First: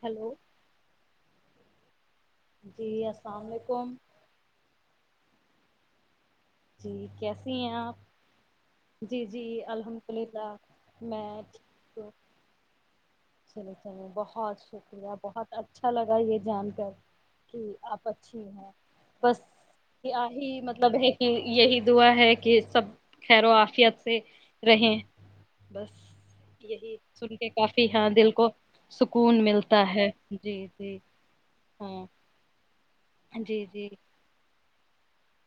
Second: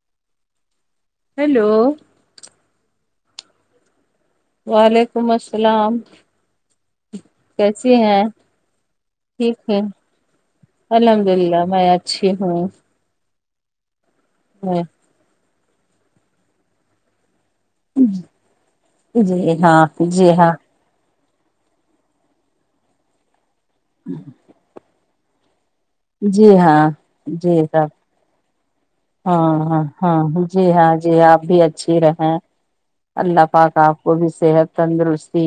Hello hello جی السلام علیکم وعلیکم السلام جی کیسی ہیں آپ جی جی ٹھیک ہے الحمد للہ الحمد میں للہ میں ٹھ ہ اچھی ہوں چر چر [unintelligible] بہت میں شکریہ بہت اچھا اچھا لگا یہ جان کر کہ آپ اچھی ہیں بس جی ہاں یہ آ جی ہاں ہی مطلب ایک [unintelligible] یہی دعا ہے کہ سب خیر و [unintelligible] ت سے رہے [unintelligible] جی ہاں جی سب [unintelligible] دال کو [unintelligible] سکون ہاں ہاں ملتا ہے ہاں جی ہاں جی آپ بھی اچھی ہاں رہے اللہ جی پاکا جی آپ کو بھی سے بےحد تندرستی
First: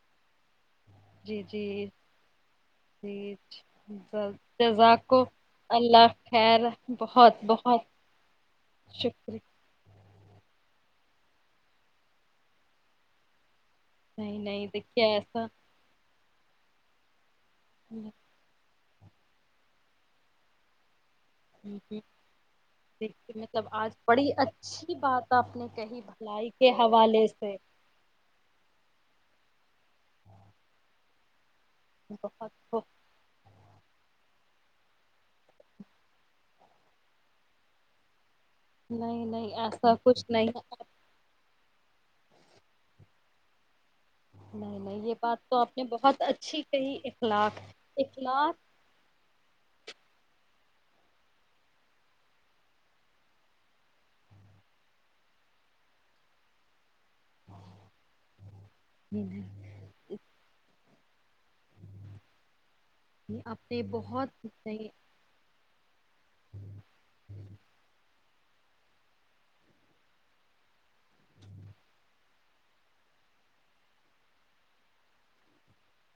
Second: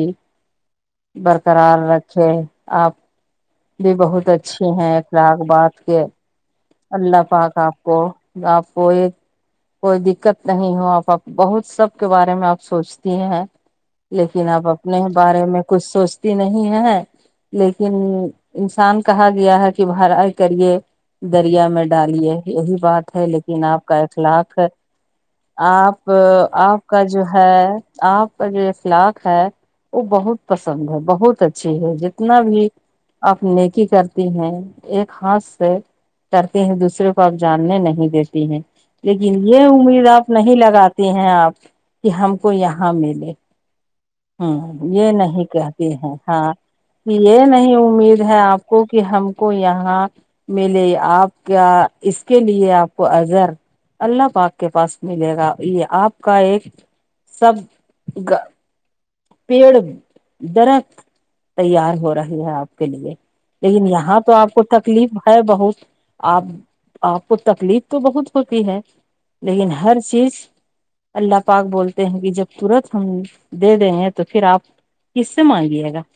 [unintelligible] جی برقرار جی رکھے آپ جی بھی بہت اچھے ہیں جزاک کو اخلاق باد کے اللہ خیر اللہ بہت پاک بہت آپ کو آپ کو ایک شکریہ کوئی دقت نہیں ہو آپپ بہت سب کے بارے میں آپ سوچتی ہیں نہیں لیکن نہیں اب اپنے دیکھیے بارے ایسا میں کچھ سوچتی نہیں ہے [inaudible] لیکن انسان کہا گیا ہے کہ بر آائی کریے دریا میں نہیں، ڈالیے یہی بات ہے دیکھیے لیکن مطلب آپ آج کا بڑی اخلاق اچھی بات نے کہی آپ بھلائی کے آپ کا جو حوالے ہے سے آپ کا جو اخلاق ہے وہ بہت پسند ہے بہت اچ [unintelligible] اچھی ہے جتنا بہت بھی بہت [unintelligible] نیکی کرتی ہیں ایک ہاتھ سے ڈرتی ہیں دوسرے کو اب جاننے نہیں دی [unintelligible] نہیں لیکن نہیں یہ ایسا امید کچھ آپ نہیں ہے. لگاتے ہیں آپ کہ ہم کو یہاں ملے [unintelligible] نہیں یہ نہیں بات تو آپ نے کہتی ہیں بہت ہاں اچھی کہی یہ اخلاق نہیں امید ہے اخلاق آپ کو کہ ہم کو یہاں ملے آپ کا اس کے لیے آپ کو اظہر اللہ پاک کے پاس ملے گا یہ آپ کا ایک سب [unintelligible] نہیں پیڑ درک [unintelligible] تیار ہو رہی ہے آپ [unintelligible] کے لیے نہیں آپ نے لیکن یہاں بہت تو آپ کو نہیں تکلیف ہے بہت [unintelligible] آپ آپ کو تکلیف تو بہت ہوتی ہے لیکن ہر چیز اللہ پاک بولتے ہیں کہ جب ترت ہم دے دیں ہیں تو پھر آپ کس سے مانگیے گا [unintelligible]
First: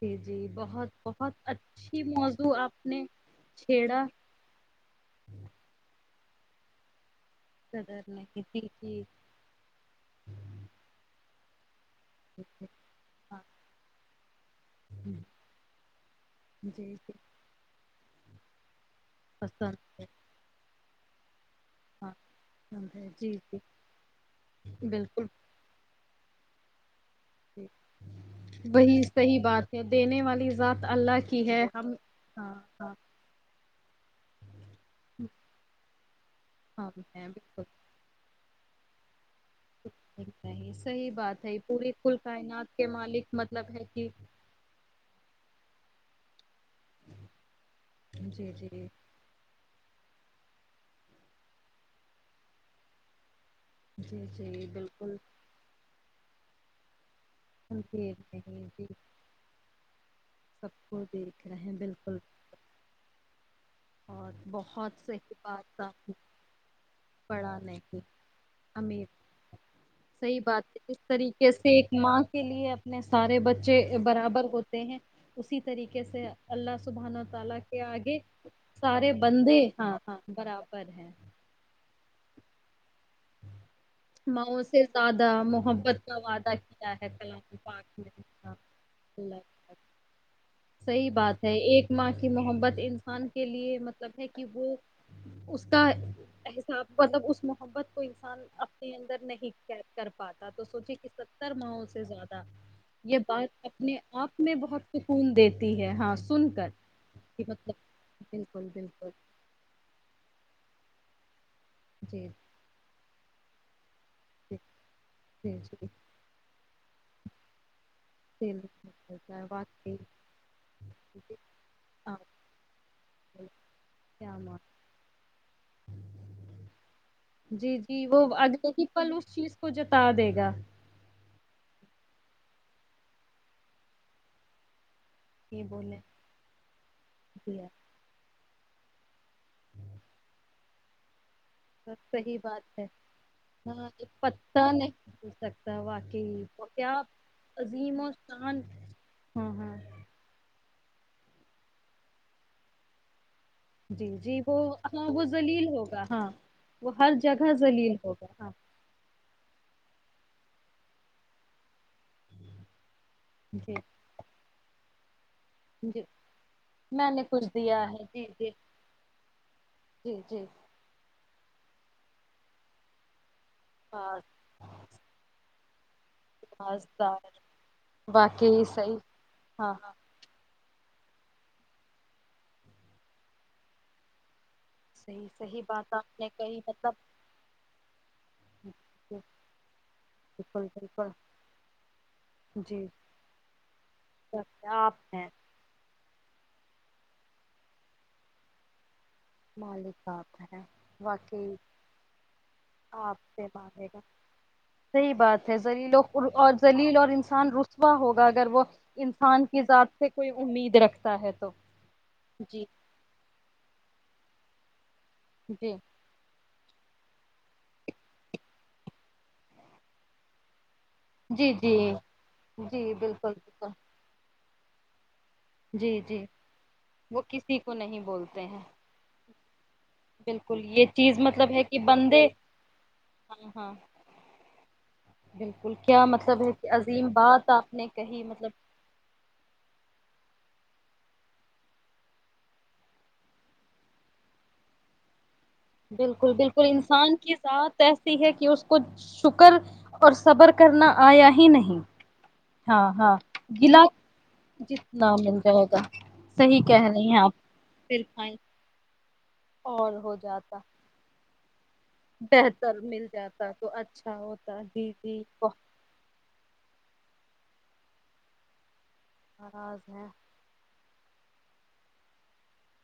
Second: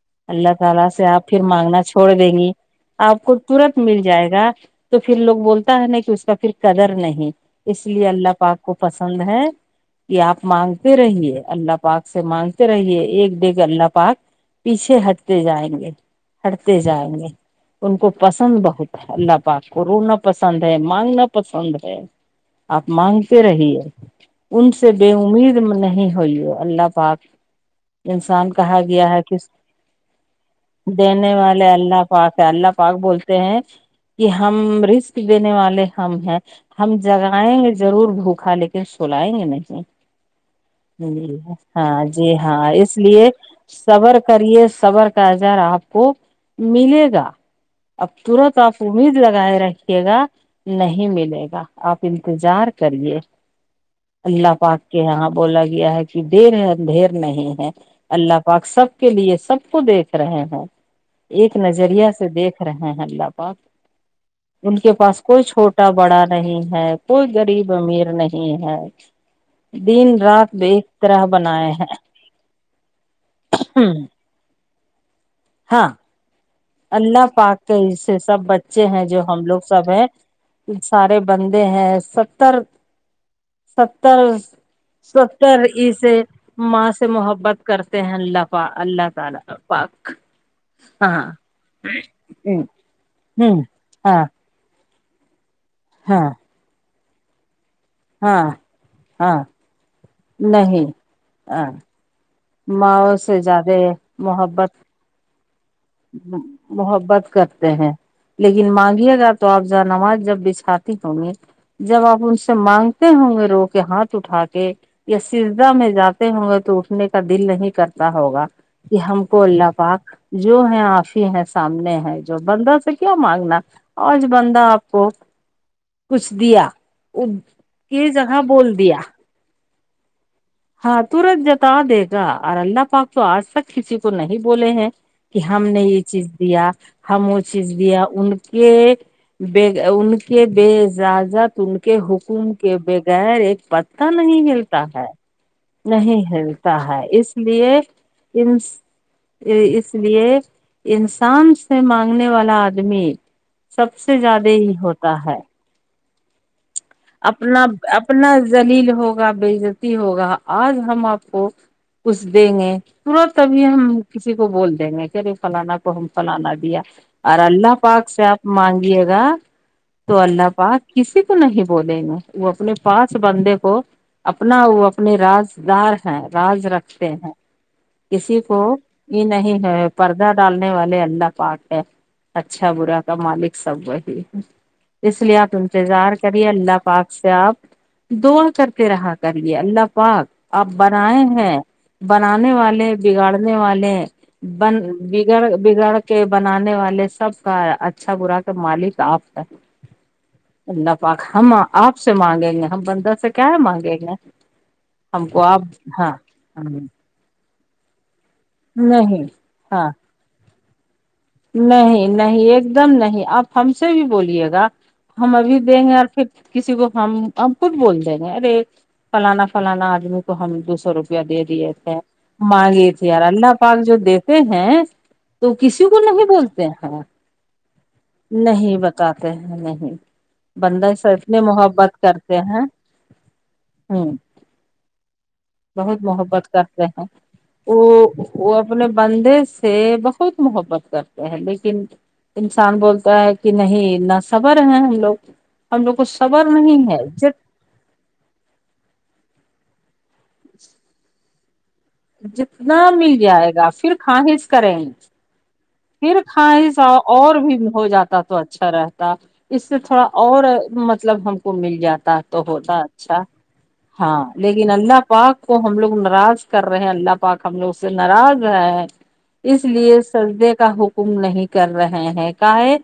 جی جی اللہ بہت تعالی سے آپ بہت پھر مانگنا اچھی چھوڑ دیں گی موضوع نے آپ کو ترت مل چھیڑا جائے گا تو پھر لوگ بولتا ہے نا کہ اس کا پھر کدر نہیں [unintelligible] اس قدر لیے اللہ نہیں پاک تھی کو کہ پسند ہے کہ آپ مانگتے رہیے اللہ پاک سے مانگتے رہیے ایک ڈیگ اللہ پاک پیچھے ہٹتے جائیں گے ہٹتے جی جی جائیں گے [unintelligible] ان کو پسند بہت [unintelligible] اللہ پاک پسند کرو ہے نہ پسند ہے [unintelligible] مانگنا [unintelligible] پسند ہے ہاں آپ پسند ہے جی مانگتے جی رہیے ان سے بے بالکل امید نہیں ہوئی ہے [unintelligible] اللہ [unintelligible] پاک جی، [unintelligible] انسان کہا وہی گیا ہے کہ صحیح بات ہے دینے والی ذات اللہ دینے کی ہے والے ہم اللہ پاک ہے ہاں اللہ ہاں پاک بولتے ہیں کہ ہم رسک دینے والے ہم ہیں ہاں ہم ہے جگائیں بالکل گے ضرور بھوک [unintelligible] خال کے سو [unintelligible] لیں گ نہیں ج نہیں صحیح بات ہے [unintelligible] پوری ہاں کل جی کائنات ہاں کے اس مالک لیے مطلب ہے کہ صبر کرے صبر کا آظار آپ کو [unintelligible] ملے گا اب جی تورت آپ جی امید لگائے رہ [unintelligible] گا نہیں ملے گا آپ انتظار کریے [unintelligible] جی جی اللہ پاک کے بالکل یہاں بولا گیا ہے کہ د رہ ہیں بھیا [unintelligible] نہیں ہے جی اللہ پاک نہیں جی سب کے لیے سب کو دیکھ رہے ہیں سب کو دیکھ رہے ایک ہیں نظریہ بالکل سے دیکھ رہے ہیں اللہ پاک اور [unintelligible] ان بہت کے پاس صحیح کوئی بات چھوٹا آپ نے بڑا نہیں ہے کوئی پڑھا غریب نہیں امیر نہیں ہے امیر دن صحیح رات بات د ہے جس طریقے سے ایک ماں کے لیے اپنے سارے بچے ہیں برابر ہوتے ہیں اسی ہاں طریقے سے [unintelligible] اللہ پاک کے حصے سب [unintelligible] بچے ہیں جو ہم لوگ بندے سب ہاں ہیں ہاں برابر ہیں سارے بندے ہیں [unintelligible] ا ماؤں سے زیادہ ستر [unintelligible] محبت کا وعدہ کیا ہے کلام پاک میں ہاں، اللہ صحیح بات [unintelligible] ہے ایک ماں کی ہ محبت انسان کے لیے مطلب ہاں ہے کہ وہ [unintelligible] اس [unintelligible] تا ہاں حساب [unintelligible] مطلب اس محبت [unintelligible] کوئی ہاں انسان [unintelligible] ہاں نہیں کیا [unintelligible] پاتا تو نہیں سوچے کہ ستر ہاں ماہوں سے زیادہ ماں یہ سے بات زیادہ اپنے آپ میں محبت بہت سکون دیتی ہے ہاں سن کر محبت کہ کرتے مطلب ہیں بالکل لیکن بالکل مانگیے گا تو آپزا نماز جب بچھاتے کمی جب جی آپن س مانگ تے ہوں گے رو کے ہاتھ اٹھا جی کے یا جی سزا میں جی جاتے ہوں گے تو نے کا دل نہیں کرتا ہوگا کہ ہم کو بالکل اللہ واقعی پاک جو ہے آف ہی ہیں سامنے ہے جو بندہ سے کیا مانگنا آج کیا مان بندہ آپ کو کچھ دیا جی جی کی وہ جگہ اگلے بول ہی دیا پل اس چیز کو جتا دے گا ہاں تورت جتا دے گا اور اللہ پاک تو آج تک کسی کو نہیں بولے ہیں کہ ہم نے یہ چیز دیا ہم وہ چیز دیا ان کے ان کے اےجازت ت کے صحیح حکم کے بات ہے بغیر ایک ہاں پتا ایک نہیں پتا ملتا نہیں ہے ہو سکتا نہیں واقعی تو ہلتا ہے کیا اس لیے عظیم و شان ہاں ہاں اس لیے انسان سے مانگنے والا آدمی سب جی سے جی زیادہ وہ ہی ہاں ہوتا وہ ہے زلیل ہوگا ہاں وہ ہر جگہ اپنا ذلیل ہوگا اپنا ہاں جلیل ہوگا بےزتی ہوگا آج ہم آپ کو کھ دیں گے ترت ابھی جی ہم کسی کو بول دیں گے [unintelligible] کر فلانا کو جی ہم فلانا دیا میں نے اور کچھ اللہ دیا ہے پاک جی سے آپ جی مانگیے گا جی تو جی اللہ پاک کسی نہیں [unintelligible] بولے ن وہ اپنے پاس بندے کو اپنا وہ اپنے راج [inaudible] رج رکھتے ہیں پاسدار کسی کو واقعی صحیح یہ نہیں ہاں ہے ہاں پردہ ڈالنے والے اللہ پٹ ہے اچھا برا کا مالک سب وہی اس صحیح لیے آپ صحیح بات انتظار آپ نے کر کہی اللہ مطلب پاک سے آپ دعا کرتے رہا کر لے اللہ پاک آپ بالکل بالکل بنائے ہیں بنانے جی والے بگاڑنے والے بن آپ ہیں بگڑ بگڑ کے [unintelligible] بنانے والے سب کا اچھا برا کر مالک آپ [unintelligible] مالک بات ہے اللہ ہم آپ سے مانگیں گے ہم بندہ آپ سے کیا ہے مانگے مانگیں گا گے صحیح ہم کو بات ہے آپ ہاں ہ [unintelligible] واہو [unintelligible] اگر وہ انسان کی ہاں ذات سے کوئی امید [unintelligible] رکھ [unintelligible] نہیں نہیں ایک دم نہیں آپ ہم سے بھی بول لے گا [unintelligible] ہم ابھی جی دیں گے پھر کسی کو ہم ہم خود بول دیں گے ارے فلانا فلانا آدمی کو ہم دوسر [unintelligible] و روپیہ دے جی دیے جی تھے مانگے جی تھے یار بالکل اللہ بالکل پاک جو دیکھ [unintelligible] تو ہے [unintelligible] تو کسی [unintelligible] جی نہیں جی بولتے ہیں وہ کسی کو نہیں بولتے ہیں نہیں بتاتے ہیں نہیں بالکل یہ بندے س چیز اتنی مطلب ہے کہ محبت بندے کرتے ہیں ہاں ہاں ہ بالکل بہت کیا مطلب محبت ہے کہ کرتے ہیں عظیم بات آپ نے وہ کہی مطلب وہ اپنے بندے سے بہت [unintelligible] ہوبا [unintelligible] کرتے ہیں لیکن انسان بولتا ہے کہ نہیںنا صبر ہیں ہم لوگ ہم لوگ کو بالکل صبر بالکل نہیں ہے انسان کی جت ذات ایسی ہے کہ اس کو شک کر اور صبر کرنا آیا ہی نہیں [unintelligible] ہاں جتنا ہاں مل جائے گا گلا پھر خاہش کریں جتنا مل جائے گا پھر صحیح کھیں کہہ سا رہی ہیں آپ اور بھی ہو پھر جاتا کھائیں تو اچھا رہ اس سے اور تھوڑا ہو اور جاتا مطلب ہم [unintelligible] کو م [unintelligible] جاتا تو ہوتا بہتر مل اچھا جاتا تو اچھا ہاں ہوتا لیکن جی اللہ جی پاک بہت کو ہم لوگ ناراض کر رہے ہیں اللہ پاک [unintelligible] پاک ہم لوگ سے ناراض ہے [unintelligible] اس ناراض لیے ہے سردے کا [unintelligible] حکم نہیں کر رہے ہیں کا ہے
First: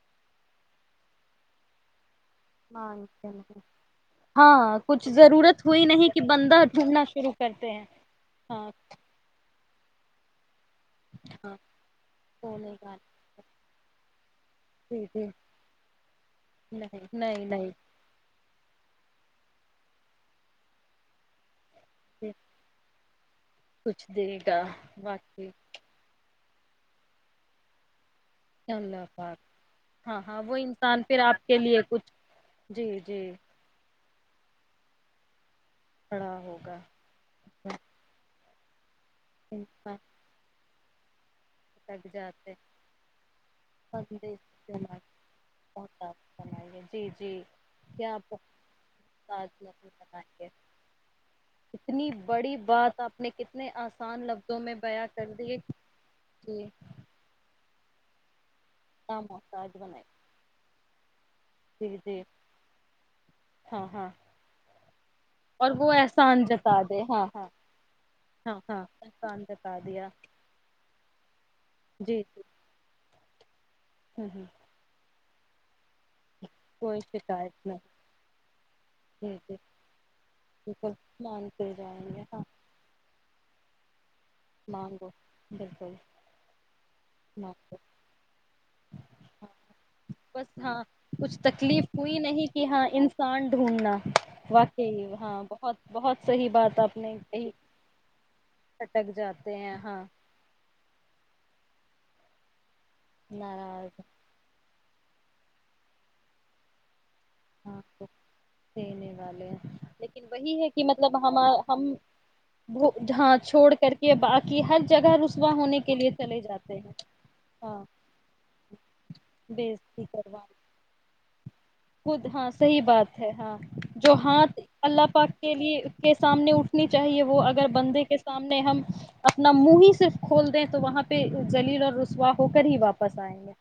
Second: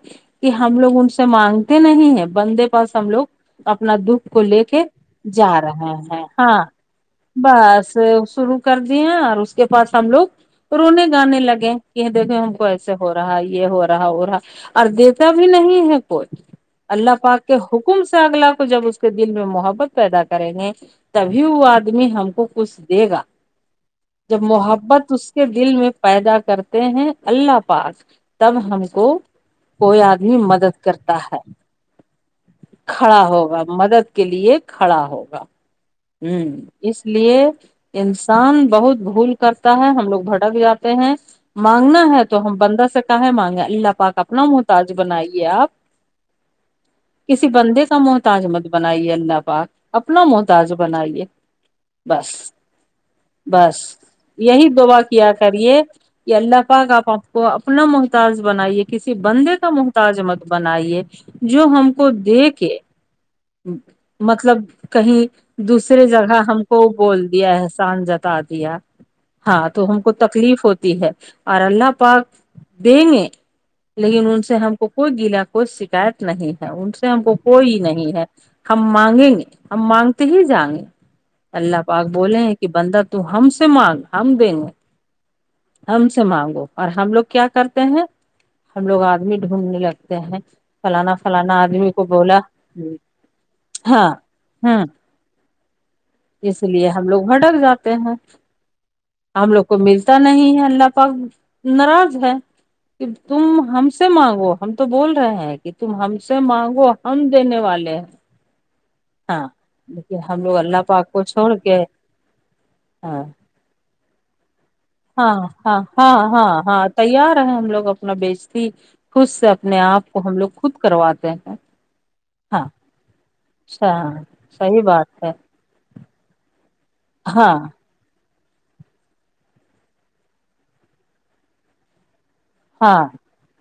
کہ ہم لوگ ان سے مانگتے نہیں ہیں [unintelligible] بندے پس ہم لوگ مانتے نہیں اپنا دکھ کو لے ہاں کے کچھ جا ضرورت ہوئی رہے نہیں کہ ہیں ہاں بندہ ڈھونڈنا شروع کرتے ہیں بس شرو ہاں کر دیے اور اس [unintelligible] اس کے پاس ہم لوگ [unintelligible] پرونے گانے ہاں لگے کہ دھ ہوں سونے گے سے ہو رہا گانے یہ ہو رہا وہ رہا اور جی جی دیتا بھی نہیں ہے کوئی نہیں اللہ نہیں پاک کے نہیں حکم سے اگلا کو جب اس کے دل میں محبت پیدا کریں گے تبھی وہ آد [unintelligible] می ہم کو کچھ دے گا کچھ دے جب گا محبت اس کے باقی دل میں پیدا کر [unintelligible] کرتے ہیں اللہ پاک تب ہم اللہ کو پاک کوئی ہاں آدمی ہاں وہ مدد انسان کرتا پھر ہے آپ کے لیے کچھ جی کھڑا جی ہوگا مدد کے لیے کھڑا ہوگا کھڑا ہوں ہوگا اس لیے انس کام بہت بھول کرتا ہے انسان ہم لوگ بھٹک جات بحث مانگنا تھک ہے تو جاتے ہم بندہ سے کہ ہے مانگے اللہ پاک بندے اپنا محتاج بنائیے آپ بہت بنائی ہے جی جی کسی بندے کا کیا محتاج مت بنائیے اللہ بہت پاک لفظ اپنا بنائی ہے محتاج بنائیے اتنی بس بڑی بات آپ نے کتنے بس آسان لفظوں یہی میں دعا بیاں کیا کر دی ہے کریے کی اللہ جی اللہ پاک اپ ہم کو اپنا محتاج بنائیے کسی نہ بندے کا بنائے محتاج مت بنائیے جو ہم جی کو جی دے کے ہاں ہاں مطلب کہیں اور وہ دوسرے جگہ احسان ہم جتا کو دے ہاں بول ہاں دیا احسان جتا ہاں دیا ہاں احسان ہاں جتا تو ہم دیا کو تکلیف ہوتی ہے اور اللہ جی پاک جی دے [unintelligible] لیکن ہوں ان ہوں سے ہم کو کوئی گیلا کوئی شکایت نہیں ہے ان کوئی سے ہم کو شکایت کوئی نہیں ہے ہم جی مانگیں گے جی ہم مانگتے ہی جائیں گے بالکل مانتے اللہ پاک جائیں گے بولے ہاں ہیں کہ بندہ تو ہم سے مانگ ہم دیں گے مانگو بالکل ہم سے مانگو اور ہم لوگ کیا مانگو کرتے ہیں ہم لوگ آدمی ڈھونڈنے لگتے ہیں بس ہاں فلانا کچھ فلانا تکلیف آدمی کو ہوئی بولا نہیں کہ ہاں انسان ڈھونڈنا ہاں ہو واقعی ہاں بہت بہت صحیح اس بات لیے آپ ہم نے لوگ کہی بھٹک جاتے ہیں اٹک ہم جاتے لوگ ہیں کو ہاں ملتا نہیں ہے اللہ پاک ناراض ہے کہ تم ہم ناراض سے مانگو ہم تو بول رہے ہیں کہ تم ہم سے مانگو ہم دینے ہاں والے ہیں دینے ہاں والے لیکن ہم لوگ وہی ہے اللہ کہ پاک مطلب کو ہم چھوڑ کے ہم ہاں چھوڑ کر کے بعد ہاں ہاں ہاں ہاں جاتے ہاں ہیں تیار ہے ہم ہاں لوگ اپنا بیجتی خود سے اپنے آپ بےزتی کو ہم کروا لوگ خود کرواتے ہیں خود ہاں صحیح بات ہے ہاں جو ہاں ہاتھ صحیح اللہ بات پاک ہے کے لیے کے سامنے اٹھنی چاہیے بو ہاں اگر بندے کے ہم نے ہم اپنا منہ ہی صرف کھول دیں تو وہاں پہ ذلیل اور رسوا ہو کر ہی ہاں واپس آئیں گے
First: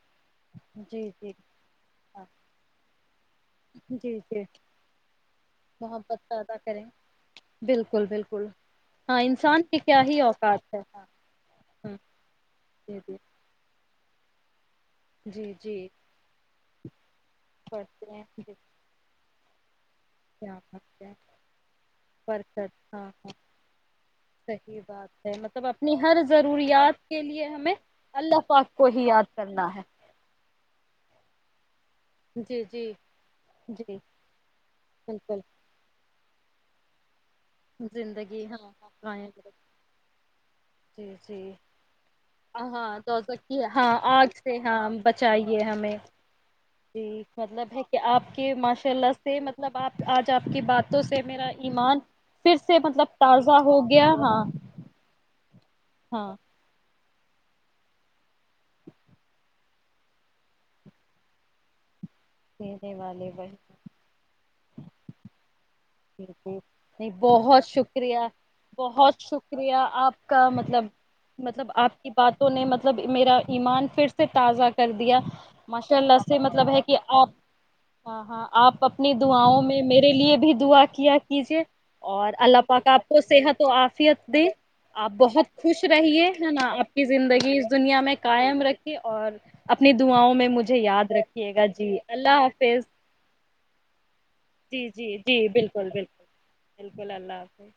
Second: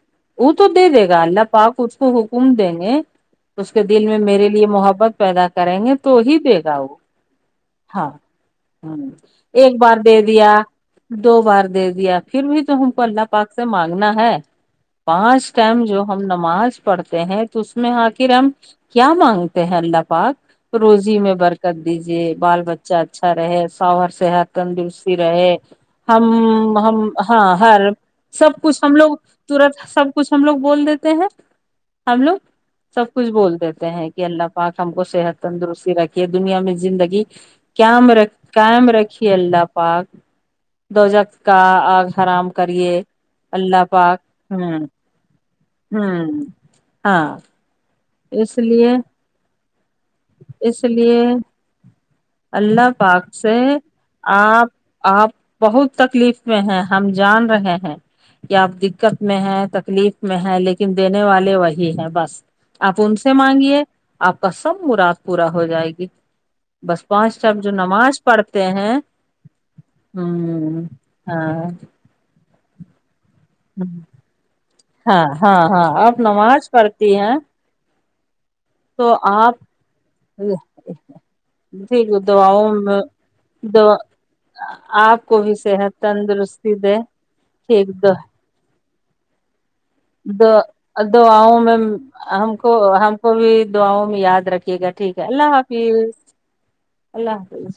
وہ تو دے دے جی گا جی اللہ پاک خود کو ہاں حکم دیں گے اس کے دل میں جی جی میرے لیے محبت پیدا کریں گے تو محبت ہی کا ادا دے گا کریں وہ بالکل ہاں بالکل ہ ہاں انسان ایک کی بار کیا ہی دے دیا اوقات ہے ہاں دو بار دے ہاں دیا پھر بھی تو ہم جی کو جی اللہ پاک سے مانگنا ہے [unintelligible] جی پانچ ٹائم جی جو ہم نماز پڑک [unintelligible] ہیں تو اس میں پڑھتے ہیں آخر ہم کیا مانگتے [unintelligible] پہ ل [unintelligible] پاک روزی میں برکت دیجے ورک بال کر بچہ ہاں ہاں اچھا رہے سر صحت صحیح تندرستی بات ہے رہے مطلب اپنی ہر ہم ضروریات ہم کے ہاں لیے ہمیں ہر اللہ [unintelligible] سب پاک کچھ کو ہم ہی لوگ یاد کرنا ہے ترت سب کچھ ہم لوگ بول دیتے ہیں [unintelligible] ہم لوگ جی جی سب کچھ بول دیتے جی ہیں کہ اللہ پاک ہم کو بالکل صحت تندرستی رکھیے دنیا میں [unintelligible] زندگی [unintelligible] قم رکھ زندگی ہاں قئم قائم رکھیے اللہ پاک دو جی جگت کا آگ حرام کریے بچ اللہ ہاں پاک آگ سے ہوں ہاں بچائی یہ ہمیں ہوں ہاں مطلب ہے [unintelligible] آپ کے اس ماشاء لیے اللہ سے ملب [unintelligible] بات [unintelligible] آج آپ کی اس باتوں لیے سے میرا ایمان پھر سے اللہ مطلب پاک سے تازہ ہو گیا ہاں آپ آپ بہت ہاں تکلیف میں ہیں ہم جان رہے ہیں کہ آپ دقت میں ہے تکلیف میں ہے لیکن دینے والے وہی ہیں بس دینے آپ ان والے سے بھائی مانگیے آپ کا سب نگ پورہ [unintelligible] جی جی نہیں بہت جو شکریہ نماز پڑھتے ہیں بہت شکریہ آپ کا ہوں مطلب ہاں مطلب آپ کی بات [unintelligible] تو نے مطلب میرا [unintelligible] ایمان پھر سے تازہ [unintelligible] ہاں ہاں ہاں ماشاء اب اللہ سے نماز مطلب ہے کہ پڑھتی آپ ہیں ہاں ہاں [unintelligible] آپ تو اپنی آپ داؤ میں میرے لیے بھی دعا [unintelligible] کیا کیجیے ٹھیک اور اللہ دعاؤں پاکا میں آپ کو صحت و دو آفیت دے آپ کو بہت بھی خوش صحت رہیے ہے نا تندرستی آپ دے کی زندگی اس ٹھیک دنیا میں قائم رکھ اور [unintelligible] دعاؤں دو میں مجھے یاد دو رکھیے آؤں گا میں جی اللہ ہم کو حافظ ہم کو بھی دوؤں یاد رکھیے جی گا ٹھیک جی ہے اللہ جی بالکل حافظ بالکل اللہ حافظ